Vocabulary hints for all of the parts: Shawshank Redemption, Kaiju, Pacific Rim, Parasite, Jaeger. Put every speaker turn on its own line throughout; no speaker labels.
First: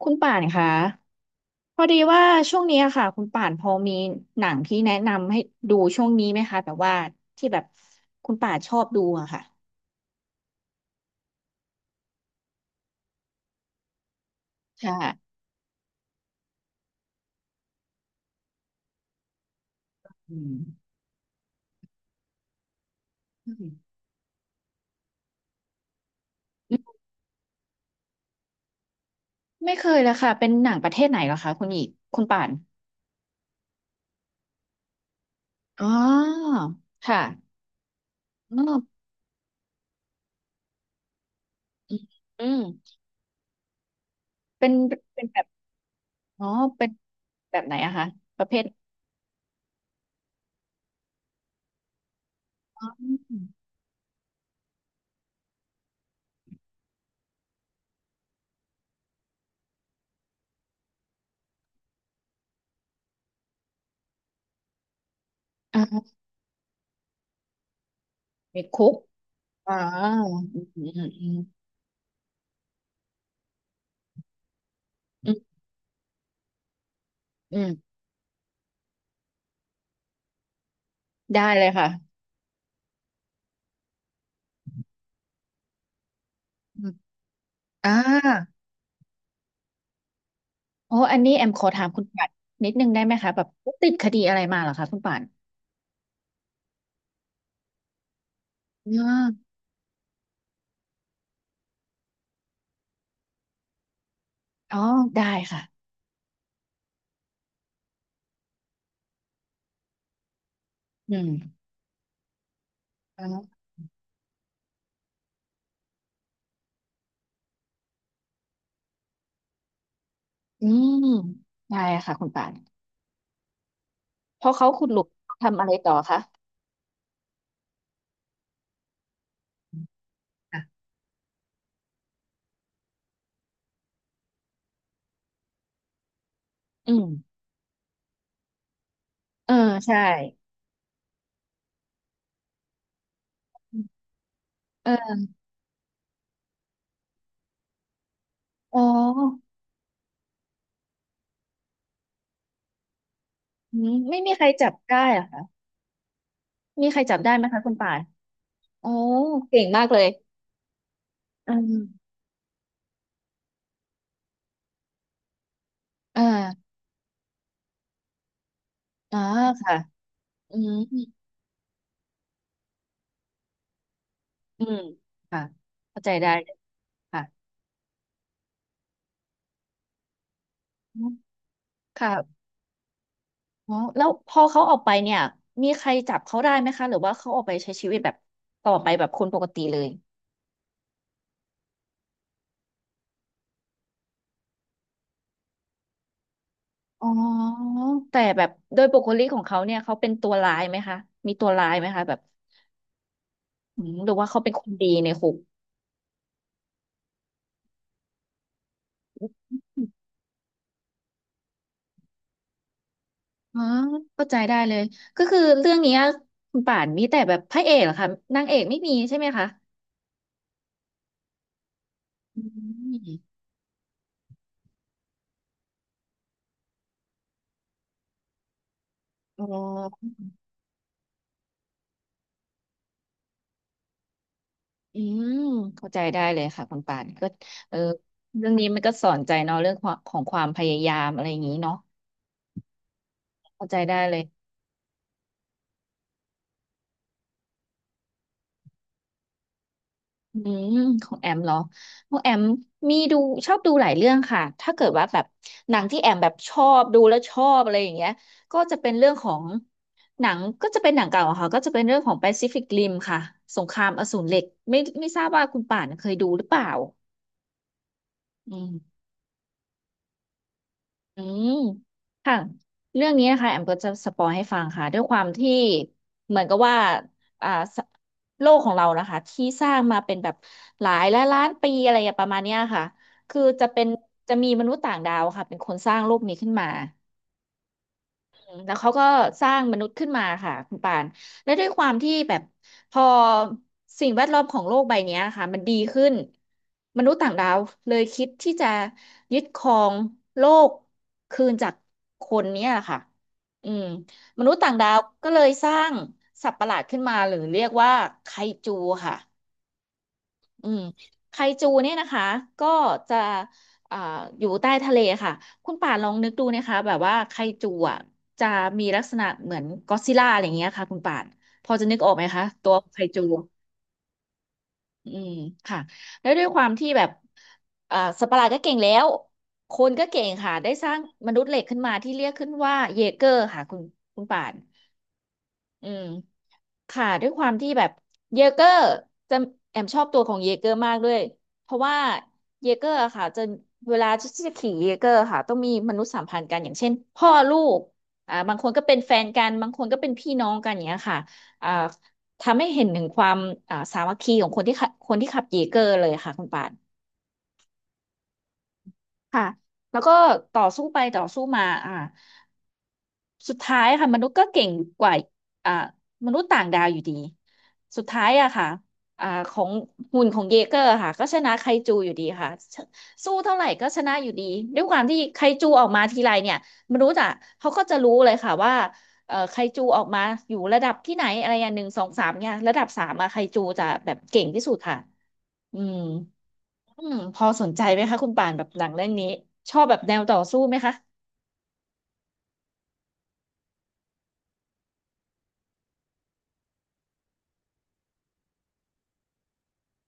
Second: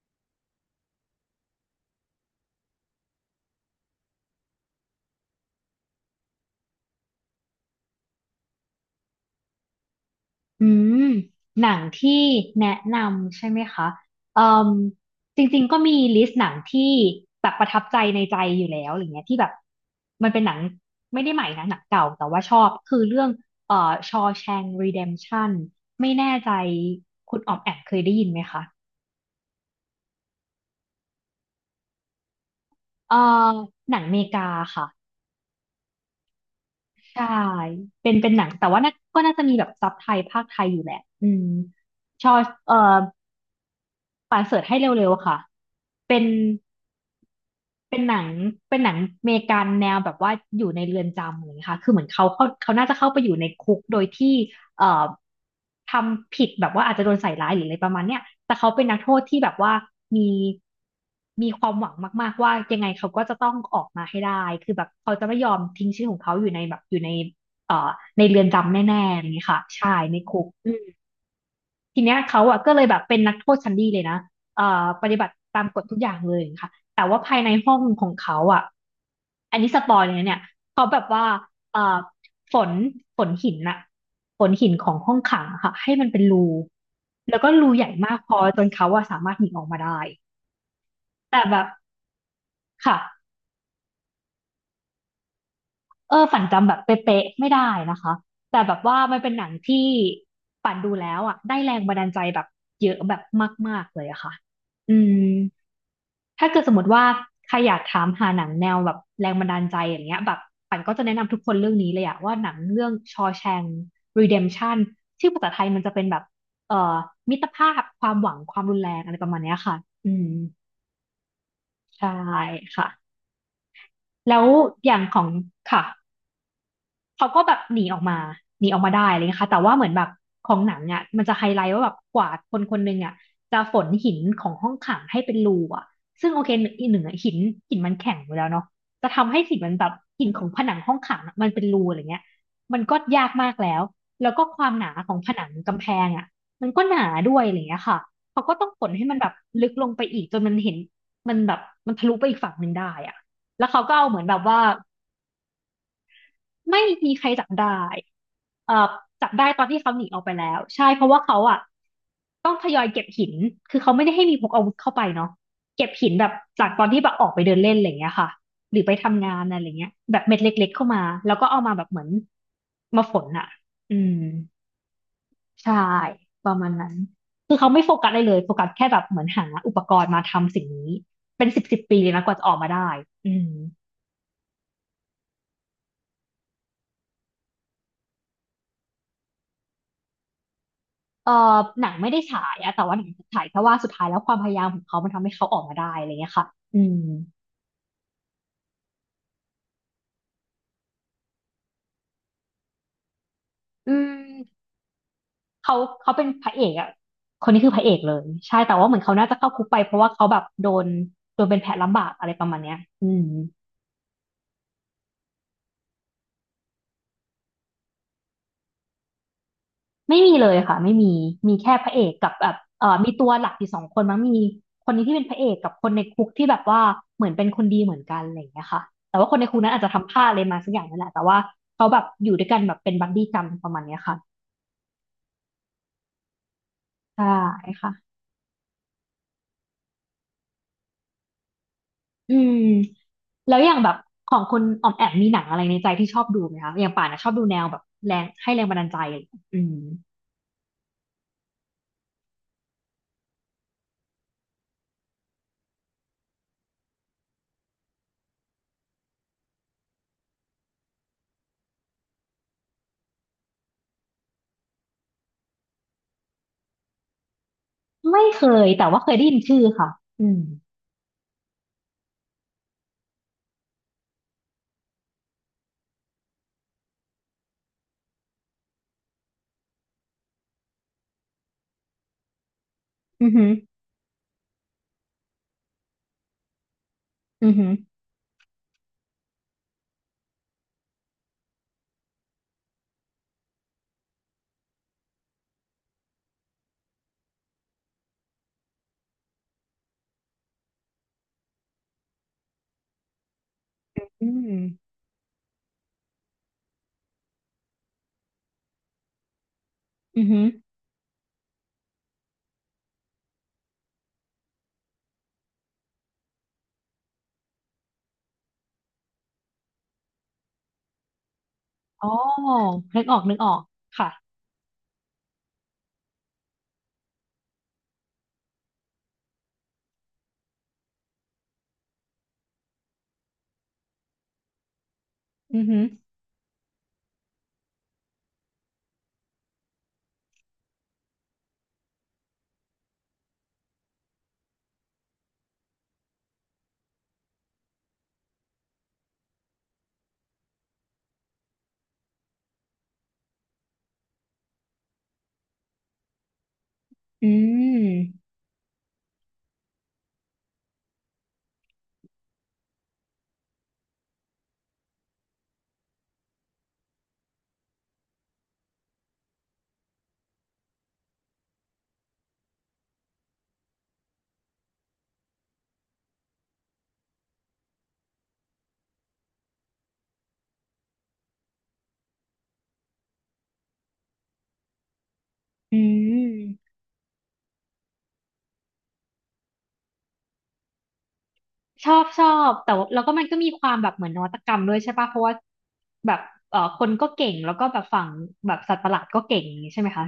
คุณป่านคะพอดีว่าช่วงนี้อะค่ะคุณป่านพอมีหนังที่แนะนำให้ดูช่วงนี้ไหมคะแบบว่าที่แบบคุณป่านชอบดูอะค่ะ
อืมหนังที่แนะนำใช่ไหมคะเอ่ม
ค่ะ
จริงๆก็มีลิสต์หนังที่แบบประทับใจในใจอยู่แล้วอะไรเงี้ยที่แบบมัน
อื
เป็นหนั
ม
งไม่ได้ใหม่นะหนังเก่าแต่ว่าชอบคือเรื่อง
อืม
เอ่อ Shawshank Redemption ไม่แน่ใจคุณออมแอมเคยได้ยินไหมคะ
ไม่เคยเลยค่ะ เป็นหนังประเทศไหนเหรอคะคุณป่าน
เอ่อหนังเมกาค่ะ
อ๋อค่ะ
ใช่เป็นหนัง
อ๋
แต่ว่าน่า
อ
ก็น่าจะมีแบบซับไทยภาคไทยอยู่แหละอืม
อืม
ชอ
อืม
เอ่อป่านเสิร์ช
เป็น
ให้เร็ว
เป็
ๆ
น
ค่ะ
แบบ
เป็น
อ๋อเป็นแบบไหนอะ
เป็น
คะ
หนัง
ประเภท
เป็นหนังอเมริกันแนวแบบว่าอยู่ในเรือนจำเงียค่ะคือเหมือนเขา
อ
น่าจะเข้าไป
ม
อยู่ในคุกโดยที่เอ่อทำผิดแบบว่าอาจจะโดนใส่ร้ายหรืออะไรประมาณเนี้ยแต่เขาเป็นนักโทษที่แบบว่ามีมีความหวังมากๆว่ายังไงเขาก็จะต้องออกมาให้ได้คือแบบเขาจะไม่ยอมทิ้งชื่อ
อ่า
ของเขาอยู่ในแบบอยู่ในเรือน
มี
จำ
คุก
แน่ๆอย่างนี้ยค่ะ
อ่า
ใช่ในคุก
อืมอืมอืม
ทีเนี้ยเขาอ่ะก็เลยแบบเป็นนักโทษชั้นดีเลยนะปฏิบั
อื
ติ
ม
ตามกฎทุกอย่างเลยค่ะแต่ว่าภายใน
อืม
ห้องของเขาอ่ะอันนี้สปอยเลยนะเนี่ยเขาแบบว่า
ได้เลย
เอ่
ค่ะ
อฝนฝนหินน่ะฝนหินของห้องขังอะค่ะให้มันเป็นรู
อืม
แล้วก็รูใหญ่
อ่า
มากพอจนเขาอะสามารถหนีออกมาได้
โอ้อันนี้
แต่
แอม
แบ
ข
บ
อถามคุณป่านนิดนึงได้ไหม
ค่ะ
คะแบบติดคดีอะไรมาเหรอคะคุณป่าน
เออฝันจำแบบเป๊ะๆไม่ได้นะคะแต่แบบว่า
อ๋
มันเป็นหนัง
อ
ที่ปั่นดูแล้วอ่ะได้แรงบันดาลใจแบบเยอะแบบมากๆเลยอะค่ะ
อ๋อ
อื
ได้
ม
ค่ะ
ถ้าเกิดสมมติว่าใครอยากถามหาหนังแนวแบบแรงบันดาลใจอย่างเงี้ยแบบปั่นก็จะ
อื
แนะ
ม
นำทุกคนเรื่องนี้เลยอะว่าหนังเรื่อง
อ๋อ
Shawshank Redemption ชื่อภาษาไทยมันจะเป็นแบบเอ่อมิตรภาพความหวังความรุนแรงอะไรประมาณเนี้ยค่ะอืม
อืมได้
ใช่
ค่ะคุณป่าน
ค่ะแล้
พ
ว
อเขาขุ
อ
ดห
ย่า
ลุ
ง
ม
ของ
ทำอะไร
ค่ะ
ต่อคะ
เขาก็แบบหนีออกมาหนีออกมาได้อะไรเลยค่ะแต่ว่าเหมือนแบบของหนั
ค่ะ
งเนี่ยมันจะไฮไลท์ว่าแบบกว่าคนคนหนึ่งอ่ะจะฝนหินของห้องขังให้เป็นรูอ่ะซึ่งโอเคหนึ่งอีก
อื
หนึ่ง
ม
อะหินหินมันแข็งอยู่แล้วเนาะจะทำให้
เออ
หินมันแบบ
ใช่
หินของผนังห้องขังอะมันเป็นรูอะไรเงี้ยมันก็ยากมากแล้วแล้วก็ความหนาของ
เออ
ผนังกำแพงอ่ะมันก็หนาด้วยอะไรเงี้ยค่ะเขาก็ต้อง
อ๋อ
ฝนให้มันแบบลึกลงไปอีกจนมันเห็นมันแบบมันทะลุไปอีกฝั่งหนึ่งได้อ่ะแล้วเขาก็เอาเห
ไม่
มือน
มี
แบบ
ใคร
ว่า
จับได้เหรอคะ
ไม่
มีใคร
มี
จับ
ใคร
ได้ไห
จั
ม
บ
คะ
ได้
คุณป่าน
เอ่อ
โอ้
จับได้ต
เก่
อน
ง
ที่
มาก
เขา
เล
หนี
ย
ออกไปแล้วใช่เพราะว่าเขา
อื
อ่ะ
ม
ต้องทยอยเก็บหินคือเขาไม่ได้ให้มีพกอาวุธเข้าไปเนาะเก็บหิน
เอ
แบบจา
อ
กตอนที่แบบออกไปเดินเล่นอะไรอย่างเงี้ยค่ะหรือไป
อ๋อ
ทำงานอะไร
ค่ะ
เงี้ยแบบเม็ด
อื
เล็
ม
กๆเข้ามาแล้วก็เอามาแบบเหมือนมาฝนอ่ะอืม
อืมค่ะ
ใช่
เข้าใจได้
ป
เล
ระ
ย
มาณนั้น
ค่ะ
คือเขาไม่โฟกัสอะไรเลยโฟกัสแค่แบบเหมือนหาอุปกรณ์มาทำสิ่งนี้เป็นสิบสิบปีเลยนะกว่า
ค่ะ
จะออกมาได้อืม
อ๋อแล้วพอเขาออกไปเนี่ยมีใครจับเขาได้ไหมคะหรือว่าเขาออกไปใช้ชีวิตแบบต่อไปแบบคนปกติเลย
เออหนังไม่ได้ฉายอะแต่ว่าหนังฉายแค่ว่าสุดท้ายแล้วความพยายามของเขามันทำให้เขาออกมาได้อะไรเงี้ยค่ะอืม
อ๋อแต่แบบโดยปกติของเขาเนี่ยเขาเป็นตัวร้ายไหมคะมีตัวร้ายไหมคะแบบอื
อื
มหรือว่าเขาเป็นค
ม
นดีในคุก
เขาเขาเป็นพระเอกอะคนนี้คือพระเอกเลยใช่แต่ว่าเหมือนเขาน่าจะเข้าคุกไปเพราะว่าเขาแบบโดนโดนเป็นแผลลำบากอะไรประมาณเนี้ยอืม
อ๋อเข้าใจได้เลยก็คือเรื่องเนี้ยคุณป่านมีแต่แบบพระเอกเหรอคะนางเอกไม่มีใช่ไหมคะ
ไม่มีเลยค่ะไม่มีมีแค่พระเอกกับ
อื
แบบมีตัว
ม
หลักอยู่สองคนมั้งมีคนนี้ที่เป็นพระเอกกับคนในคุกที่แบบว่าเหมือนเป็นคนดีเหมือนกันอะไรอย่างเงี้ยค่ะแต่ว่าคน
อ๋
ในคุ
อ
กนั้นอาจจะทำพลาดอะไรมาสักอย่างนั่นแหละแต่ว่าเขาแบบอยู่ด้วยกันแบบเป็นบัดดี้กันประมาณเนี้ยค่ะ
อืมเข้าใจได้เลยค่ะคุณป่าน
ใช่
ก็เออ
ค่ะ
เรื่องนี้มันก็สอนใจเนาะเรื่องความของความพยายามอะไรอย่างนี้เนาะ
อืมแล้ว
เข้า
อย่า
ใจ
งแบ
ได้
บ
เลย
ของคุณออมแอมมีหนังอะไรในใจที่ชอบดูไหมคะอย่างป่านนะชอบดูแนวแบบแรงให้แรงบันดาลใจอะไรอย่างเงี้ยอืม
อืมของแอมเหรอของแอมมีดูชอบดูหลายเรื่องค่ะถ้าเกิดว่าแบบหนังที่แอมแบบชอบดูแล้วชอบอะไรอย่างเงี้ยก็จะเป็นเรื่องของหนังก็จะเป็นหนังเก่าอะค่ะก็จะเป็นเรื่องของ Pacific Rim ค่ะสงครามอสูรเหล็กไม่ทราบว่าคุณป่านเคยดูหรือเปล่า
ไม่เค
อื
ยแต่
ม
ว่าเคยได้ยินชื่อค่ะอืม
อืมค่ะ เรื่องนี้นะคะแอมก็จะสปอยให้ฟังค่ะด้วยความที่เหมือนกับว่าอ่าสโลกของเรานะคะที่สร้างมาเป็นแบบหลายล้านล้านปีอะไรอย่างประมาณเนี้ยค่ะ
อือ
คือ
หือ
จะเป็นจะมีมนุษย์ต่างดาวค่ะเป็นคนสร้างโลกนี้ขึ้นมา
อือหือ
แล้วเขาก็สร้างมนุษย์ขึ้นมาค่ะคุณปานและด้วยความที่แบบพอสิ่งแวดล้อมของโลกใบเนี้ยค่ะมันดีขึ้นมนุษย์ต่างดาวเลยคิดที่จะยึดครองโลกคืนจากคนเนี้ยค่ะอืม
อื
มนุษย์ต่าง
ม
ดาวก็เลยสร้างสัตว์ประหลาดขึ้นมาหรือเรียกว่าไคจูค่ะ
อือหือ
อืมไคจูเนี่ยนะคะก็จะอ่าอยู่ใต้ทะเลค่ะคุณป่านลองนึกดูนะคะแบบว่าไคจูอ่ะจะมีลักษณะเหมือนก็อดซิลล่าอะไรอย่างเงี้ยค่ะคุณป่านพอจะนึก
อ๋
อ
อ
อกไหมคะตัวไค
นึกออ
จู
กนึกออกค่ะ
อืมค่ะแล้วด้วยความที่แบบอ่าสัตว์ประหลาดก็เก่งแล้วคนก็เก่งค่ะได้สร้างมนุษย์เหล็กขึ้นมาที่เรียกขึ้นว่าเยเกอร์ค่ะคุณป่าน
อือหือ
อืม ค่ะด้วยความที่แบบเยเกอร์จะแอมชอบตัวของเยเกอร์มากด้วยเพราะว่าเยเกอร์อะค่ะจะเวลาที่จะขี่เยเกอร์ค่ะต้องมีมนุษยสัมพันธ์กันอย่างเช่นพ่อลูกอ่าบางคนก็เป็นแฟนกันบางคนก็เป็นพี่น้องกันอย่างเงี้ยค่ะอ่าทำให้เห็นถึงความอ่าสามัคคีของคนที่ขับเยเกอร์เลยค่ะคุณป่าน
อืม
ค่ะแล้วก็ต่อสู้ไปต่อสู้มาอ่า สุดท้ายค่ะมนุษย์ก็เก่งกว่าอ่ามนุษย์ต่างดาวอยู่ดีสุดท้ายอะค่ะอ่าของหุ่นของเยเกอร์ค่ะก็ชนะไคจูอยู่ดีค่ะสู้เท่าไหร่ก็ชนะอยู่ดีด้วยความที่ไคจูออกมาทีไรเนี่ยมนุษย์อะเขาก็จะรู้เลยค่ะว่าเอ่อไคจูออกมาอยู่ระดับที่ไหนอะไรอย่าง1 2 3 เนี่ยระดับสามอะไคจูจะแบบเก่งที่สุดค่ะ
อื
อืม
ม
อืมพอสนใจไหมคะคุณป่านแบบหนังเรื่องนี้ชอบแบบแนวต่อสู้ไหมคะ
ชอบชอบแต่ว่าแล้วก็มันก็มีความแบบเหมือนนวัตกรรมด้วยใช่ป่ะเพราะว่าแบบคนก็เก่งแล้วก็แบบฝั่งแบบสัตว์ประหลาดก็เก่งอย่างงี้ใช่ไหมคะ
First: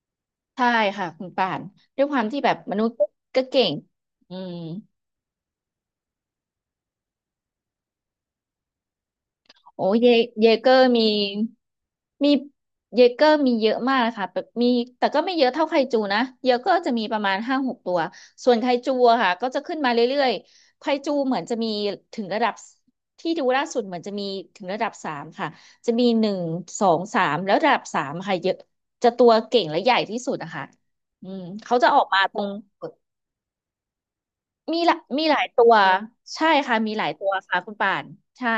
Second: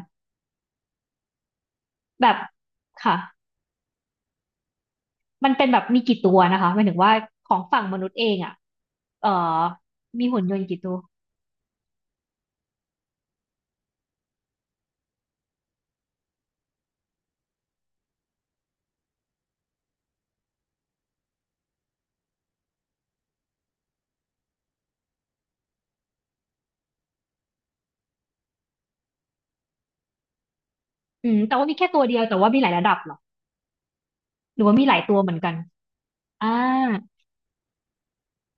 ใช่ค่ะคุณป่านด้วยควา
แบ
ม
บ
ที่แบบมนุษย์
ค่ะ
ก็เก่งอืม
มันเป็นแบบมีกี่ตัวนะคะหมายถึงว่าของฝั่งมนุษย์เองอ่ะเอ่อ
โอ้เย
มีหุ่น
เย
ยน
เก
ต์
อ
กี่
ร์
ตัว
มีมีเยเกอร์มีเยอะมากนะคะแบบมีแต่ก็ไม่เยอะเท่าไคจูนะเยเกอร์จะมีประมาณ5-6 ตัวส่วนไคจูอะค่ะก็จะขึ้นมาเรื่อยๆไคจูเหมือนจะมีถึงระดับที่ดูล่าสุดเหมือนจะมีถึงระดับสามค่ะจะมีหนึ่งสองสามแล้วระดับสามค่ะเยอะจะตัวเก่งและใหญ่ที่สุดอะค่ะอื
อืม
ม
แต่ว่ามี
เขา
แค่
จะอ
ตั
อ
ว
ก
เดีย
มา
ว
ต
แต่
รง
ว่ามีหลายระดับเหรอหรือว่า
มี
มี
ห
ห
ละ
ลายตัว
มี
เหมื
ห
อน
ลาย
กัน
ตัวใช่
อ่า
ค่ะมีหลายตัวค่ะคุณป่านใช่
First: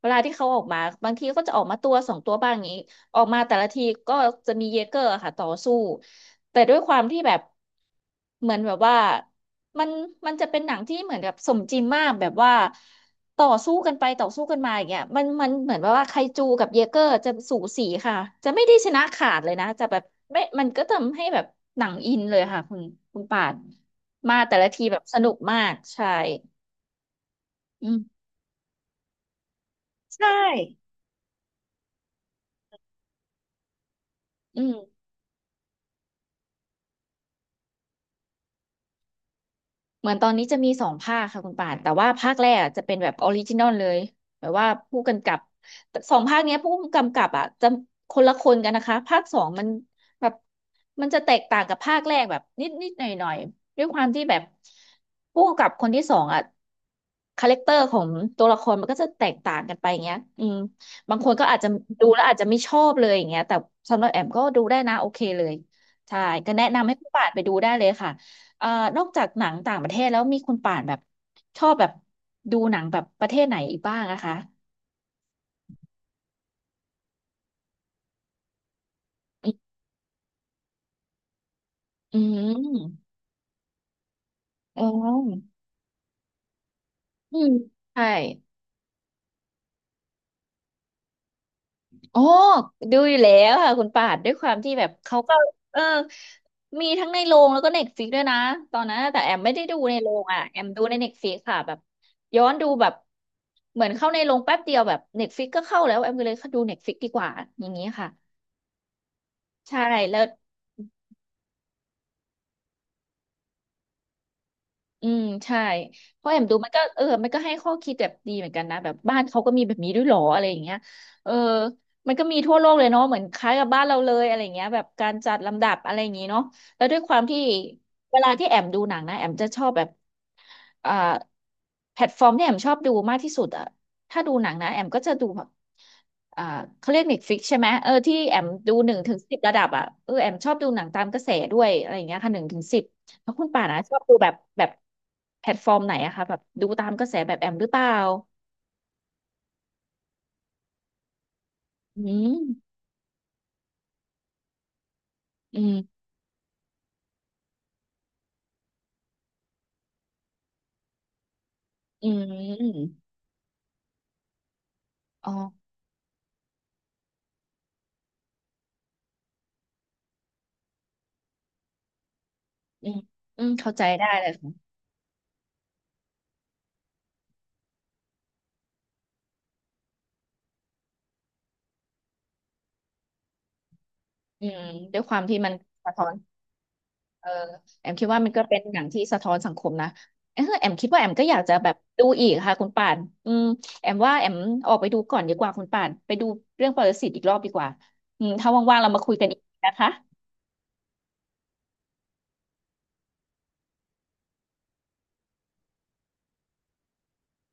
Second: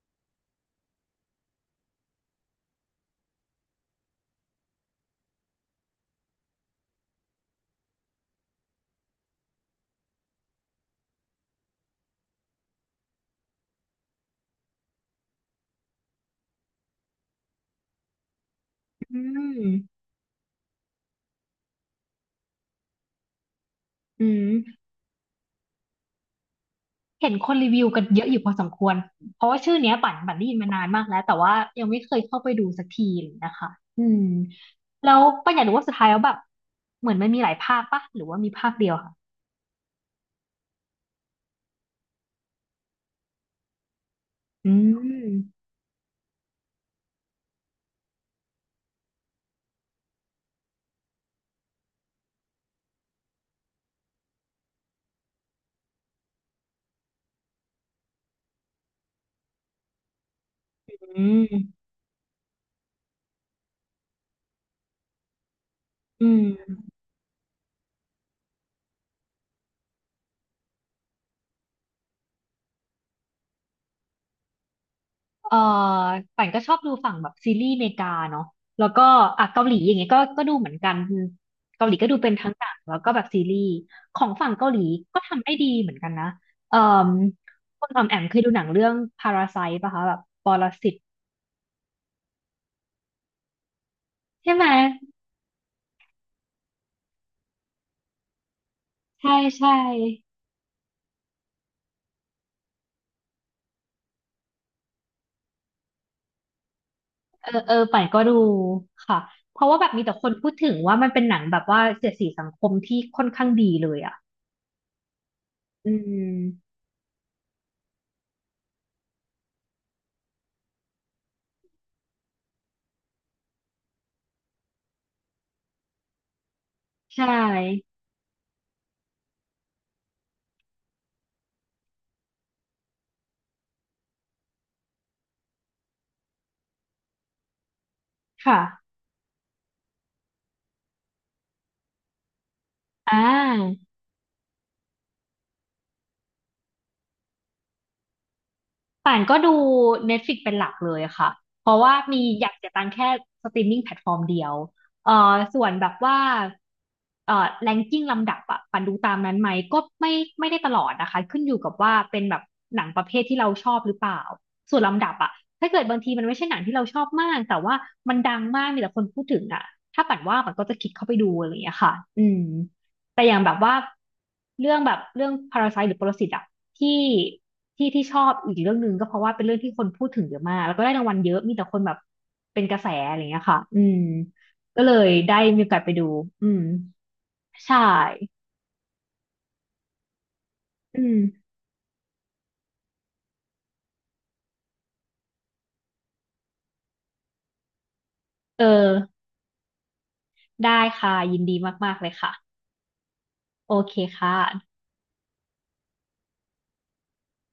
เวลาที่เขาออกมาบางทีก็จะออกมาตัวสองตัวบ้างอย่างนี้ออกมาแต่ละทีก็จะมีเยเกอร์ค่ะต่อสู้แต่ด้วยความที่แบบเหมือนแบบว่ามันมันจะเป็นหนังที่เหมือนแบบสมจริงมากแบบว่าต่อสู้กันไปต่อสู้กันมาอย่างเงี้ยมันเหมือนแบบว่าไคจูกับเยเกอร์จะสูสีค่ะจะไม่ได้ชนะ
อื
ขาด
ม
เลยนะจะแบบไม่มันก็ทำให้แบบหนังอินเลยค่ะคุณป่าน
อื
มา
ม
แต่ละทีแบบสนุกมากใช่
เห็นคนรีวิว
อื
กันเย
ม
อะอยู่พอสมควรเพราะว่าชื่อเนี้ยปั่น
ใช่
ปั่นได้ยินมานานมากแล้วแต่ว่ายังไม่เคยเข้าไปดูสักทีเลยนะคะอืม
อืม
แล้วปั่นอยากรู้ว่าสุดท้ายแล้วแบบเหมือนมันมีหลายภาคปะหรือว่ามีภาคเดียวค่ะ
เหมือนตอนนี้จะมีสองภาคค่ะคุณป่านแต่ว่าภาคแรกอะจะเป็นแบบออริจินอลเลยแบบว่า
อื
ผู้กำกับ
ม
แต่สองภาคเนี้ยผู้กำกับอ่ะจะคนละคนกันนะคะภาคสองมันแบบมันจะแตกต่างกับภาคแรกแบบนิดนิดหน่อยหน่อยๆด้วยความที่แบบผู้กำกับคนที่สองอ่ะคาแรคเตอร์ของตัวละครมันก็จะแตกต่างกันไปอย่างเงี้ยอืมบาง
อื
คนก็อาจจะ
ม
ดูแล้วอาจจะไม่ชอบเลยอย่างเงี้ยแต่สำหรับแอมก็ดูได้นะโอเคเลยใช่
อื
ก็แนะ
ม
นำให้ผู้ป่านไปดูได้เลยค่ะ เอ่อนอกจากหนังต่างประเทศแล้วมีคุณป่านแบบชอบแบบดูหนังแบบประเทศไหนอีกบ้างนะคะ
เออป่านก็ชอบดูฝั่งแบบซีรีส์อเมริกาเนาะแล้วก็อ่ะเกาหลีอย่างเงี้ยก็ดูเหมือนกันเกาหลีก็ดู
อื
เป็นทั้งหนังแล้วก็
ม
แบบซีรีส์ของฝั่งเกาหลี
อ๋อ
ก็ทำได้ดีเหมือนกันนะเอ่อ
อืม
คุณออ
ใช่
มแอมเคยดูหนังเรื่องพาราไซต์ป่ะคะแบบปรสิต
โอ้ดูอยู่แล้วค่ะคุณป่านด้วยค
ใช่
วาม
ไหม
ที่แบบเขาก็เออมีทั้งในโรงแล้วก็เน็ตฟิกด้วยนะตอนนั้นแต่แอ
ใช่
มไม่ได้
ใช่
ดูในโรงอ่ะแอมดูในเน็ตฟ i ิกค่ะแบบย้อนดูแบบเหมือนเข้าในโรงแป๊บเดียวแบบเน็ตฟ i ิกก็เข้าแล้วแอมก็เลยดูเน็ตฟ i ิกดีกว่า
เออ
อย่า
เอ
ง
อ
นี้
ป่าน
ค่ะ
ก็ดูค่ะเพราะว่า
ใช่
แบบมีแต่
แล้
ค
ว
นพูดถึงว่ามันเป็นหนังแบบว่าเสียดสีสังคมที่ค่อนข้างดีเลยอ่ะ
อืมใช่
อื
เพราะแอมดูมั
ม
นก็เออมันก็ให้ข้อคิดแบบดีเหมือนกันนะแบบบ้านเขาก็มีแบบนี้ด้วยเหรออะไรอย่างเงี้ยเออมันก็มีทั่วโลกเลยเนาะเหมือนคล้ายกับบ้านเราเลยอะไรอย่างเงี้ยแบบการจัดลำดับอะไรอย่างงี้เนาะแล้วด้วยความ
ใช่
ที่เวลาที่แอมดูหนังนะแอมจะชอบแบบอ่าแพลตฟอร์มที่แอมชอบดูมากที่สุดอะถ้าดูหนังนะแอมก็จะดูแบบอ่าเขาเรียกเฟิกใช่ไหมเออที่แอม
ค่ะ
ดูหนึ่งถึงสิบระดับอะเออแอมชอบดูหนังตามกระแสด้วยอะไรอย่างเงี้ยค่ะหนึ่งถึงสิบ
อ่
แล้วคุณป่านะช
า
อบดูแบบแบบแพลตฟอร์มไหนอะคะแบบดูตามกระแสแบบแอมหรือเปล่า
ป่านก็ดู Netflix เป็นหลักเลยค่ะ เพราะว่า
อื
มีอยากเสีย
ม
ตังค์แค่สตรีมมิ่งแพลตฟอร์มเดียว
อื
ส่วนแบบ
ม
ว่าแรงกิ้งลำดับอะป่านดูตามนั้นไหมก็ไม่ไม่ได้ตลอดนะคะขึ้นอยู่กับว่า
อื
เป็นแบบหนั
ม
งประเภทที่เราชอบหรือเปล่าส่วนลำดับ
อ๋
อะ
อ
ถ้าเกิดบางทีมันไม่ใช่หนังที่เราชอบมากแต่ว่ามันดังมากมีแต่คนพูดถึงอะถ้าป่านว่าป่านก็จะคลิกเข้าไปดูอะไรอย่างเงี้ยค่ะอืม
อืม
แต่อย่าง
อื
แบ
ม
บว่า
เข้าใจได้เลย
เรื่
ค่ะ
องแบบเรื่องพาราไซต์หรือปรสิตอะที่ที่ที่ชอบอีกเรื่องหนึ่งก็เพราะว่าเป็นเรื่องที่คนพูดถึงเยอะมากแล้วก็ได้รางวัลเยอะมีแต่คนแบบเป็นกระแสอะไรอย่างเงี้ยค่ะอืม
อืม
ก็เล
ด้วย
ย
ความ
ได้
ที่มัน
มีโอกาสไป
สะ
ดู
ท้อน
อืม
เออ
ใช่
แอมคิดว่ามันก็เป็นหนังที่สะท้อนสังคมนะเออแอมคิด
อื
ว่าแอม
ม
ก็อยากจะแบบดูอีกค่ะคุณป่านอืมแอมว่าแอมออกไปดูก่อนดีกว่าคุณป่านไปดูเรื่องปรสิตอีกรอบดีกว่าอืมถ้า
เออ
ว่างๆเรามาคุยกันอีกนะคะ
ได้ค่ะยินดีมากๆเลยค่ะโอเคค่ะ